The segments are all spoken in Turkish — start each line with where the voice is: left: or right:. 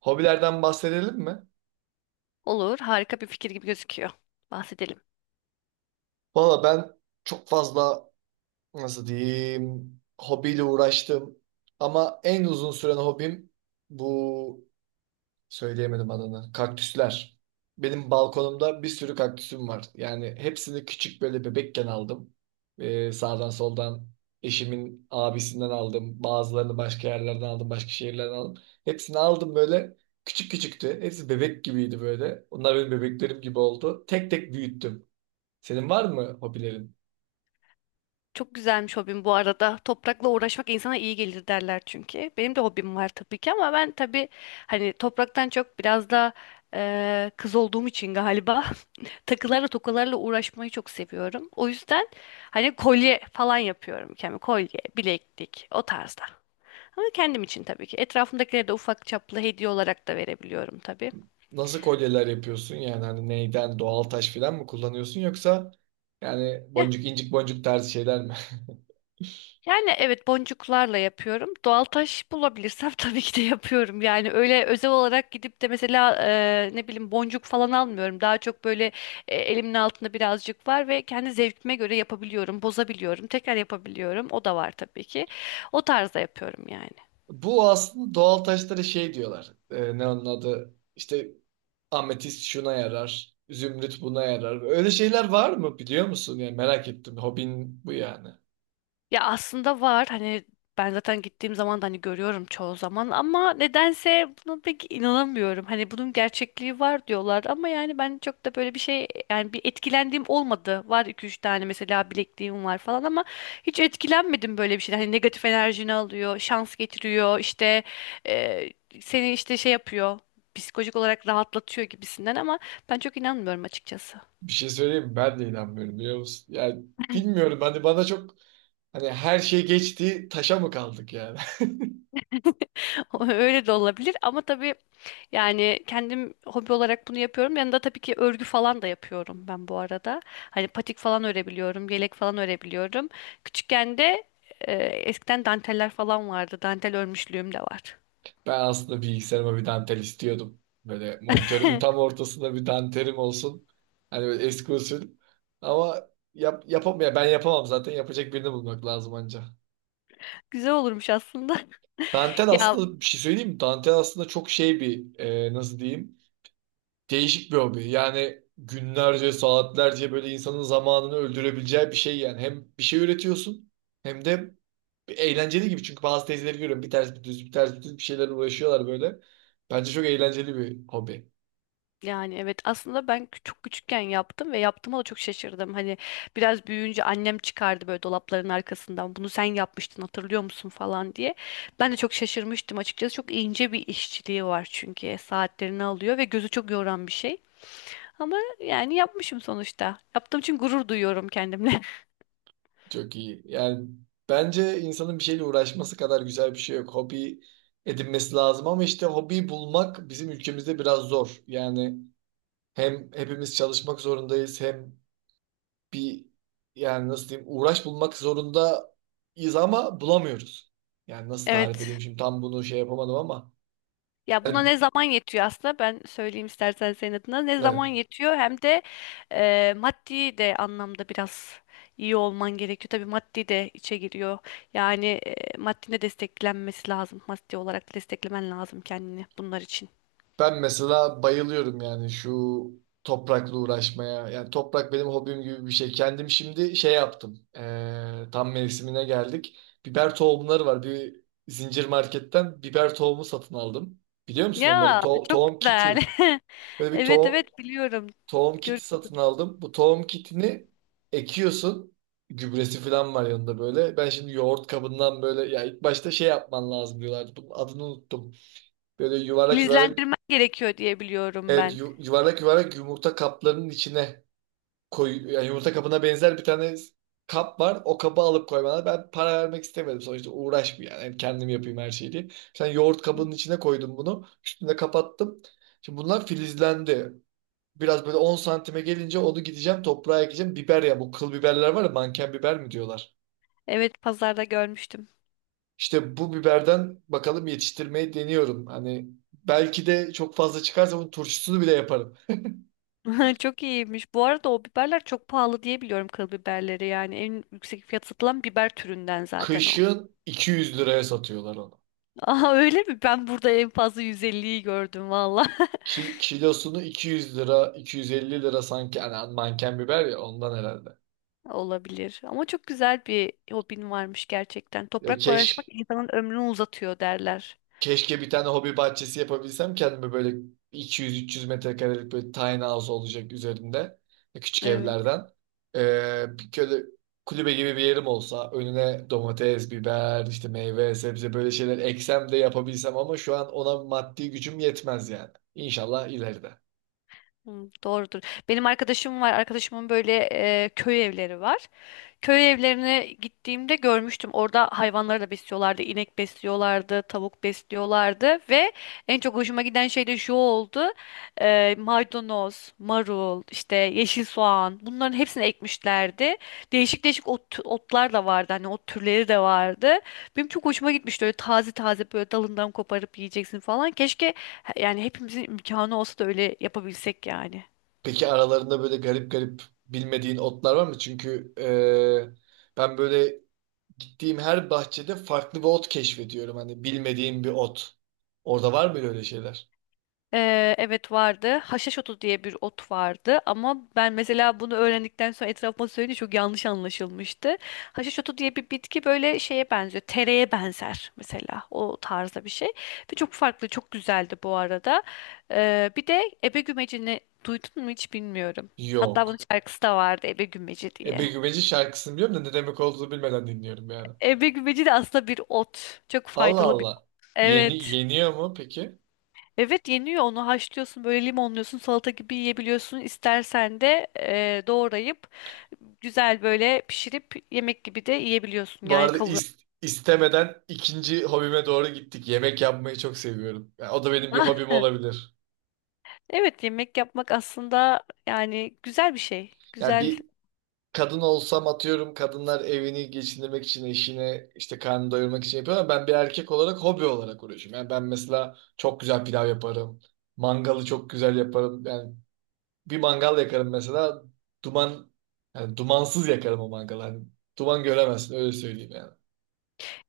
right: Hobilerden bahsedelim mi?
left: Olur, harika bir fikir gibi gözüküyor. Bahsedelim.
right: Valla ben çok fazla nasıl diyeyim hobiyle uğraştım. Ama en uzun süren hobim bu söyleyemedim adını. Kaktüsler. Benim balkonumda bir sürü kaktüsüm var. Yani hepsini küçük böyle bebekken aldım. Sağdan soldan eşimin abisinden aldım. Bazılarını başka yerlerden aldım. Başka şehirlerden aldım. Hepsini aldım böyle. Küçük küçüktü. Hepsi bebek gibiydi böyle. Onlar benim bebeklerim gibi oldu. Tek tek büyüttüm. Senin var mı hobilerin?
left: Çok güzelmiş hobim bu arada. Toprakla uğraşmak insana iyi gelir derler çünkü. Benim de hobim var tabii ki, ama ben tabii hani topraktan çok biraz da kız olduğum için galiba takılarla tokalarla uğraşmayı çok seviyorum. O yüzden hani kolye falan yapıyorum kendime. Kolye, bileklik o tarzda. Ama kendim için tabii ki. Etrafımdakilere de ufak çaplı hediye olarak da verebiliyorum tabii.
right: Nasıl kolyeler yapıyorsun? Yani hani neyden doğal taş falan mı kullanıyorsun yoksa yani boncuk incik boncuk tarzı şeyler mi?
left: Yani evet, boncuklarla yapıyorum. Doğal taş bulabilirsem tabii ki de yapıyorum. Yani öyle özel olarak gidip de mesela ne bileyim boncuk falan almıyorum. Daha çok böyle elimin altında birazcık var ve kendi zevkime göre yapabiliyorum, bozabiliyorum, tekrar yapabiliyorum. O da var tabii ki. O tarzda yapıyorum yani.
right: Bu aslında doğal taşlara şey diyorlar. Ne onun adı? İşte ametist şuna yarar, zümrüt buna yarar. Öyle şeyler var mı biliyor musun? Yani merak ettim. Hobin bu yani.
left: Ya aslında var hani, ben zaten gittiğim zaman da hani görüyorum çoğu zaman ama nedense buna pek inanamıyorum. Hani bunun gerçekliği var diyorlar ama yani ben çok da böyle bir şey, yani bir etkilendiğim olmadı. Var iki üç tane mesela bilekliğim var falan ama hiç etkilenmedim böyle bir şeyden. Hani negatif enerjini alıyor, şans getiriyor, işte e, seni işte şey yapıyor, psikolojik olarak rahatlatıyor gibisinden, ama ben çok inanmıyorum açıkçası.
right: Bir şey söyleyeyim mi? Ben de inanmıyorum biliyor musun? Yani bilmiyorum hani bana çok, hani her şey geçti taşa mı kaldık yani?
left: Öyle de olabilir ama tabii. Yani kendim hobi olarak bunu yapıyorum. Yanında tabii ki örgü falan da yapıyorum ben bu arada. Hani patik falan örebiliyorum, yelek falan örebiliyorum. Küçükken de eskiden danteller falan vardı. Dantel örmüşlüğüm de var.
right: Ben aslında bilgisayarıma bir dantel istiyordum. Böyle monitörümün tam ortasında bir dantelim olsun. Hani böyle eski usul. Ama yapamam ya, ben yapamam zaten, yapacak birini bulmak lazım anca.
left: Güzel olurmuş aslında.
right: Dantel
left: Ya,
right: aslında, bir şey söyleyeyim mi? Dantel aslında çok şey bir, nasıl diyeyim? Değişik bir hobi. Yani günlerce, saatlerce böyle insanın zamanını öldürebileceği bir şey yani. Hem bir şey üretiyorsun hem de eğlenceli gibi. Çünkü bazı teyzeleri görüyorum. Bir ters bir düz, bir ters bir düz bir şeyler uğraşıyorlar böyle. Bence çok eğlenceli bir hobi.
left: yani evet, aslında ben çok küçükken yaptım ve yaptığıma da çok şaşırdım. Hani biraz büyüyünce annem çıkardı böyle dolapların arkasından, "Bunu sen yapmıştın, hatırlıyor musun?" falan diye. Ben de çok şaşırmıştım açıkçası. Çok ince bir işçiliği var çünkü, saatlerini alıyor ve gözü çok yoran bir şey. Ama yani yapmışım sonuçta. Yaptığım için gurur duyuyorum kendimle.
right: Çok iyi. Yani bence insanın bir şeyle uğraşması kadar güzel bir şey yok. Hobi edinmesi lazım ama işte hobiyi bulmak bizim ülkemizde biraz zor. Yani hem hepimiz çalışmak zorundayız hem bir, yani nasıl diyeyim, uğraş bulmak zorundayız ama bulamıyoruz. Yani nasıl tarif edeyim
left: Evet.
right: şimdi, tam bunu şey yapamadım ama
left: Ya buna
right: ben,
left: ne zaman yetiyor aslında, ben söyleyeyim istersen senin adına. Ne
right: evet.
left: zaman yetiyor hem de maddi de anlamda biraz iyi olman gerekiyor. Tabii maddi de içe giriyor. Yani maddi de desteklenmesi lazım. Maddi olarak da desteklemen lazım kendini bunlar için.
right: Ben mesela bayılıyorum yani şu toprakla uğraşmaya. Yani toprak benim hobim gibi bir şey. Kendim şimdi şey yaptım. Tam mevsimine geldik. Biber tohumları var. Bir zincir marketten biber tohumu satın aldım. Biliyor musun onları?
left: Ya çok
right: Tohum
left: güzel.
right: kiti. Böyle bir
left: Evet, evet, biliyorum.
right: tohum
left: Gör,
right: kiti satın aldım. Bu tohum kitini ekiyorsun. Gübresi falan var yanında böyle. Ben şimdi yoğurt kabından böyle, ya ilk başta şey yapman lazım diyorlardı. Bunun adını unuttum. Böyle yuvarlak yuvarlak
left: izlendirmen gerekiyor diye biliyorum
right: evet,
left: ben.
right: yuvarlak yuvarlak yumurta kaplarının içine koy, yani yumurta kabına benzer bir tane kap var. O kabı alıp koymana ben para vermek istemedim. Sonuçta uğraşmayayım yani, yani kendim yapayım her şeyi diye. Sen yoğurt kabının içine koydum bunu. Üstüne kapattım. Şimdi bunlar filizlendi. Biraz böyle 10 santime gelince onu gideceğim toprağa ekeceğim. Biber, ya bu kıl biberler var ya, manken biber mi diyorlar.
left: Evet, pazarda görmüştüm.
right: İşte bu biberden bakalım yetiştirmeyi deniyorum. Hani belki de çok fazla çıkarsa bunun turşusunu bile yaparım.
left: Çok iyiymiş. Bu arada o biberler çok pahalı diye biliyorum, kıl biberleri. Yani en yüksek fiyat satılan biber türünden zaten o.
right: Kışın 200 liraya satıyorlar onu.
left: Aa, öyle mi? Ben burada en fazla 150'yi gördüm valla.
right: Kilosunu 200 lira, 250 lira sanki. Hani manken biber ya, ondan herhalde.
left: Olabilir. Ama çok güzel bir hobin varmış gerçekten.
right: Ya,
left: Toprakla uğraşmak insanın ömrünü uzatıyor derler.
right: Keşke bir tane hobi bahçesi yapabilsem kendime, böyle 200-300 metrekarelik, böyle tiny house olacak üzerinde. Küçük
left: Evet.
right: evlerden. Bir böyle kulübe gibi bir yerim olsa, önüne domates, biber, işte meyve, sebze böyle şeyler eksem de yapabilsem, ama şu an ona maddi gücüm yetmez yani. İnşallah ileride.
left: Hı, doğrudur. Benim arkadaşım var. Arkadaşımın böyle köy evleri var. Köy evlerine gittiğimde görmüştüm. Orada hayvanları da besliyorlardı. İnek besliyorlardı, tavuk besliyorlardı ve en çok hoşuma giden şey de şu oldu. Maydanoz, marul, işte yeşil soğan, bunların hepsini ekmişlerdi. Değişik değişik ot, otlar da vardı. Hani ot türleri de vardı. Benim çok hoşuma gitmişti. Öyle taze taze böyle dalından koparıp yiyeceksin falan. Keşke yani hepimizin imkanı olsa da öyle yapabilsek yani.
right: Peki aralarında böyle garip garip bilmediğin otlar var mı? Çünkü ben böyle gittiğim her bahçede farklı bir ot keşfediyorum. Hani bilmediğim bir ot. Orada var mı öyle şeyler?
left: Evet, vardı. Haşhaş otu diye bir ot vardı ama ben mesela bunu öğrendikten sonra etrafıma söyleyince çok yanlış anlaşılmıştı. Haşhaş otu diye bir bitki böyle şeye benziyor. Tereye benzer mesela, o tarzda bir şey. Ve çok farklı, çok güzeldi bu arada. Bir de ebe gümecini duydun mu, hiç bilmiyorum. Hatta bunun
right: Yok.
left: şarkısı da vardı, ebe gümeci
right: Ebe
left: diye.
right: Güveci şarkısını biliyorum da ne demek olduğunu bilmeden dinliyorum yani.
left: Ebe gümeci de aslında bir ot. Çok
right: Allah
left: faydalı bir.
right: Allah. Yeni
left: Evet.
right: yeniyor mu peki?
left: Evet, yeniyor. Onu haşlıyorsun böyle, limonluyorsun, salata gibi yiyebiliyorsun. İstersen de doğrayıp güzel böyle pişirip yemek gibi de yiyebiliyorsun
right: Bu
left: yani,
right: arada
left: kavurma.
right: istemeden ikinci hobime doğru gittik. Yemek yapmayı çok seviyorum. Yani o da benim bir hobim olabilir.
left: Evet, yemek yapmak aslında yani güzel bir şey.
right: Yani
left: Güzel.
right: bir kadın olsam, atıyorum kadınlar evini geçindirmek için eşine, işte karnını doyurmak için yapıyor, ama ben bir erkek olarak hobi olarak uğraşıyorum. Yani ben mesela çok güzel pilav yaparım. Mangalı çok güzel yaparım. Yani bir mangal yakarım mesela, duman, yani dumansız yakarım o mangalı. Hani duman göremezsin, öyle söyleyeyim yani.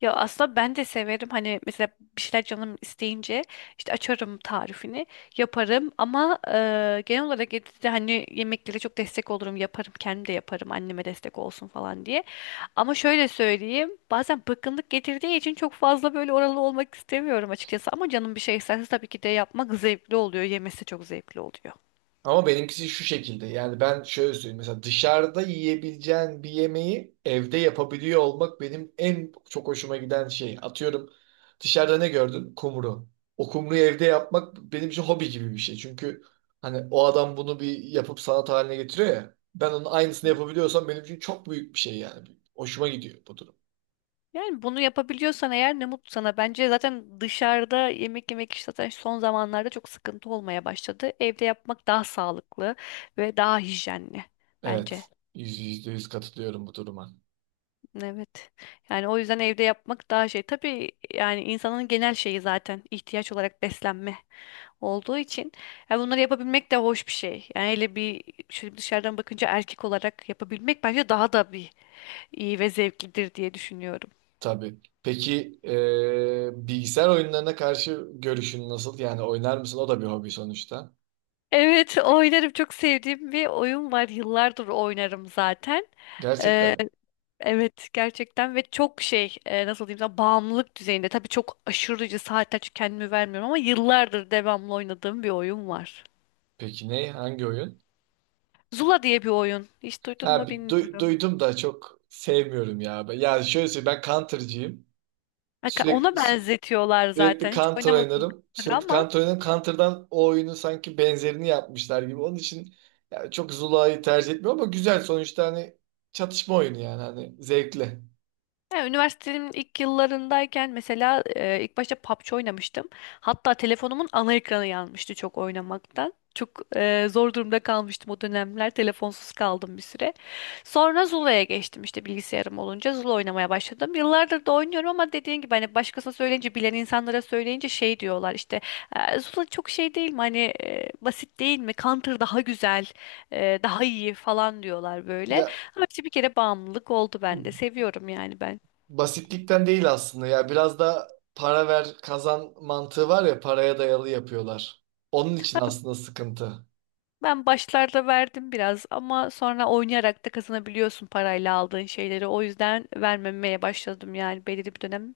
left: Ya aslında ben de severim hani, mesela bir şeyler canım isteyince işte açarım tarifini, yaparım, ama genel olarak evde de hani yemeklere çok destek olurum, yaparım kendim de, yaparım anneme destek olsun falan diye. Ama şöyle söyleyeyim, bazen bıkkınlık getirdiği için çok fazla böyle oralı olmak istemiyorum açıkçası. Ama canım bir şey isterse tabii ki de yapmak zevkli oluyor, yemesi çok zevkli oluyor.
right: Ama benimkisi şu şekilde. Yani ben şöyle söyleyeyim. Mesela dışarıda yiyebileceğin bir yemeği evde yapabiliyor olmak benim en çok hoşuma giden şey. Atıyorum, dışarıda ne gördün? Kumru. O kumruyu evde yapmak benim için hobi gibi bir şey. Çünkü hani o adam bunu bir yapıp sanat haline getiriyor ya. Ben onun aynısını yapabiliyorsam benim için çok büyük bir şey yani. Hoşuma gidiyor bu durum.
left: Yani bunu yapabiliyorsan eğer ne mutlu sana. Bence zaten dışarıda yemek yemek işte zaten son zamanlarda çok sıkıntı olmaya başladı. Evde yapmak daha sağlıklı ve daha hijyenli bence.
right: Evet. Yüzde yüz katılıyorum bu duruma.
left: Evet. Yani o yüzden evde yapmak daha şey. Tabii yani insanın genel şeyi zaten ihtiyaç olarak beslenme olduğu için, ya bunları yapabilmek de hoş bir şey. Yani hele bir şöyle dışarıdan bakınca, erkek olarak yapabilmek bence daha da bir iyi ve zevklidir diye düşünüyorum.
right: Tabii. Peki bilgisayar oyunlarına karşı görüşün nasıl? Yani oynar mısın? O da bir hobi sonuçta.
left: Evet, oynarım. Çok sevdiğim bir oyun var. Yıllardır oynarım zaten.
right: Gerçekten
left: Ee,
right: mi?
left: evet, gerçekten ve çok şey, nasıl diyeyim sana, bağımlılık düzeyinde. Tabii çok aşırıcı saatler çünkü kendimi vermiyorum, ama yıllardır devamlı oynadığım bir oyun var.
right: Peki ne? Hangi oyun?
left: Zula diye bir oyun. Hiç duydun
right: Ha,
left: mu
right: bir
left: bilmiyorum.
right: duydum da çok sevmiyorum ya. Ben, yani şöyle söyleyeyim, ben Counter'cıyım. Sürekli
left: Ona
right: sü-
left: benzetiyorlar
right: Sürekli
left: zaten. Hiç
right: Counter
left: oynamadım
right: oynarım. Sürekli
left: ama.
right: Counter oynarım. Counter'dan o oyunun sanki benzerini yapmışlar gibi. Onun için ya, çok Zula'yı tercih etmiyorum ama güzel sonuçta, hani çatışma oyunu yani, hani zevkli.
left: Yani üniversitemin ilk yıllarındayken mesela ilk başta PUBG oynamıştım. Hatta telefonumun ana ekranı yanmıştı çok oynamaktan. Çok zor durumda kalmıştım o dönemler. Telefonsuz kaldım bir süre. Sonra Zula'ya geçtim, işte bilgisayarım olunca Zula oynamaya başladım. Yıllardır da oynuyorum ama dediğin gibi hani başkasına söyleyince, bilen insanlara söyleyince şey diyorlar, işte Zula çok şey değil mi hani, basit değil mi? Counter daha güzel, daha iyi" falan diyorlar böyle.
right: Ya,
left: Ama işte bir kere bağımlılık oldu bende. Seviyorum yani ben.
right: basitlikten değil aslında, ya biraz da para ver kazan mantığı var ya, paraya dayalı yapıyorlar. Onun için aslında sıkıntı.
left: Ben başlarda verdim biraz ama sonra oynayarak da kazanabiliyorsun parayla aldığın şeyleri. O yüzden vermemeye başladım, yani belirli bir dönem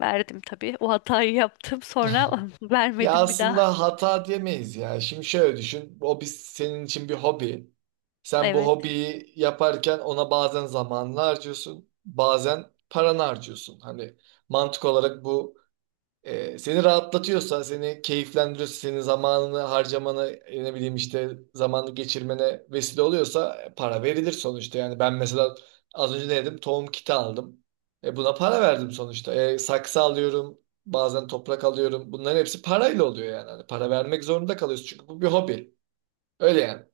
left: verdim tabii. O hatayı yaptım, sonra
right: Ya
left: vermedim bir daha.
right: aslında hata diyemeyiz ya. Şimdi şöyle düşün. O biz senin için bir hobi. Sen bu
left: Evet.
right: hobiyi yaparken ona bazen zamanını harcıyorsun, bazen paranı harcıyorsun. Hani mantık olarak bu, seni rahatlatıyorsa, seni keyiflendiriyorsa, senin zamanını harcamana, ne bileyim işte zamanı geçirmene vesile oluyorsa, para verilir sonuçta. Yani ben mesela az önce ne dedim? Tohum kiti aldım. Buna para verdim sonuçta. Saksı alıyorum, bazen toprak alıyorum. Bunların hepsi parayla oluyor yani. Hani para vermek zorunda kalıyorsun çünkü bu bir hobi. Öyle yani.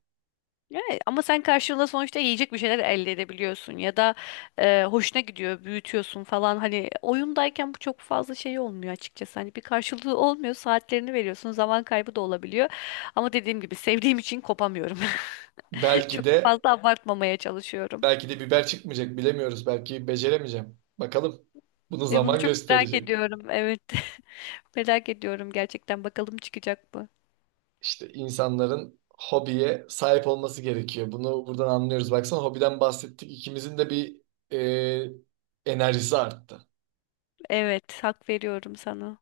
left: Evet. Ama sen karşılığında sonuçta yiyecek bir şeyler elde edebiliyorsun ya da hoşuna gidiyor, büyütüyorsun falan. Hani oyundayken bu çok fazla şey olmuyor açıkçası. Hani bir karşılığı olmuyor, saatlerini veriyorsun, zaman kaybı da olabiliyor. Ama dediğim gibi sevdiğim için kopamıyorum.
right: Belki
left: Çok
right: de
left: fazla abartmamaya çalışıyorum.
right: belki de biber çıkmayacak bilemiyoruz. Belki beceremeyeceğim. Bakalım. Bunu
left: Ve bunu
right: zaman
left: çok merak
right: gösterecek.
left: ediyorum. Evet. Merak ediyorum gerçekten. Bakalım, çıkacak mı?
right: İşte insanların hobiye sahip olması gerekiyor. Bunu buradan anlıyoruz. Baksana hobiden bahsettik. İkimizin de bir enerjisi arttı.
left: Evet, hak veriyorum sana.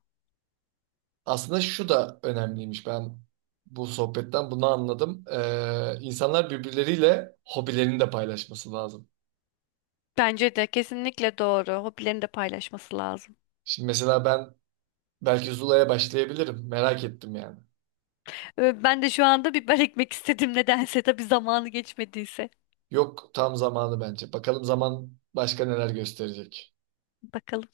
right: Aslında şu da önemliymiş. Ben bu sohbetten bunu anladım. E, insanlar birbirleriyle hobilerini de paylaşması lazım.
left: Bence de kesinlikle doğru. Hobilerini de paylaşması lazım.
right: Şimdi mesela ben belki Zula'ya başlayabilirim. Merak ettim yani.
left: Ben de şu anda biber ekmek istedim nedense. Tabii zamanı geçmediyse.
right: Yok, tam zamanı bence. Bakalım zaman başka neler gösterecek.
left: Bakalım.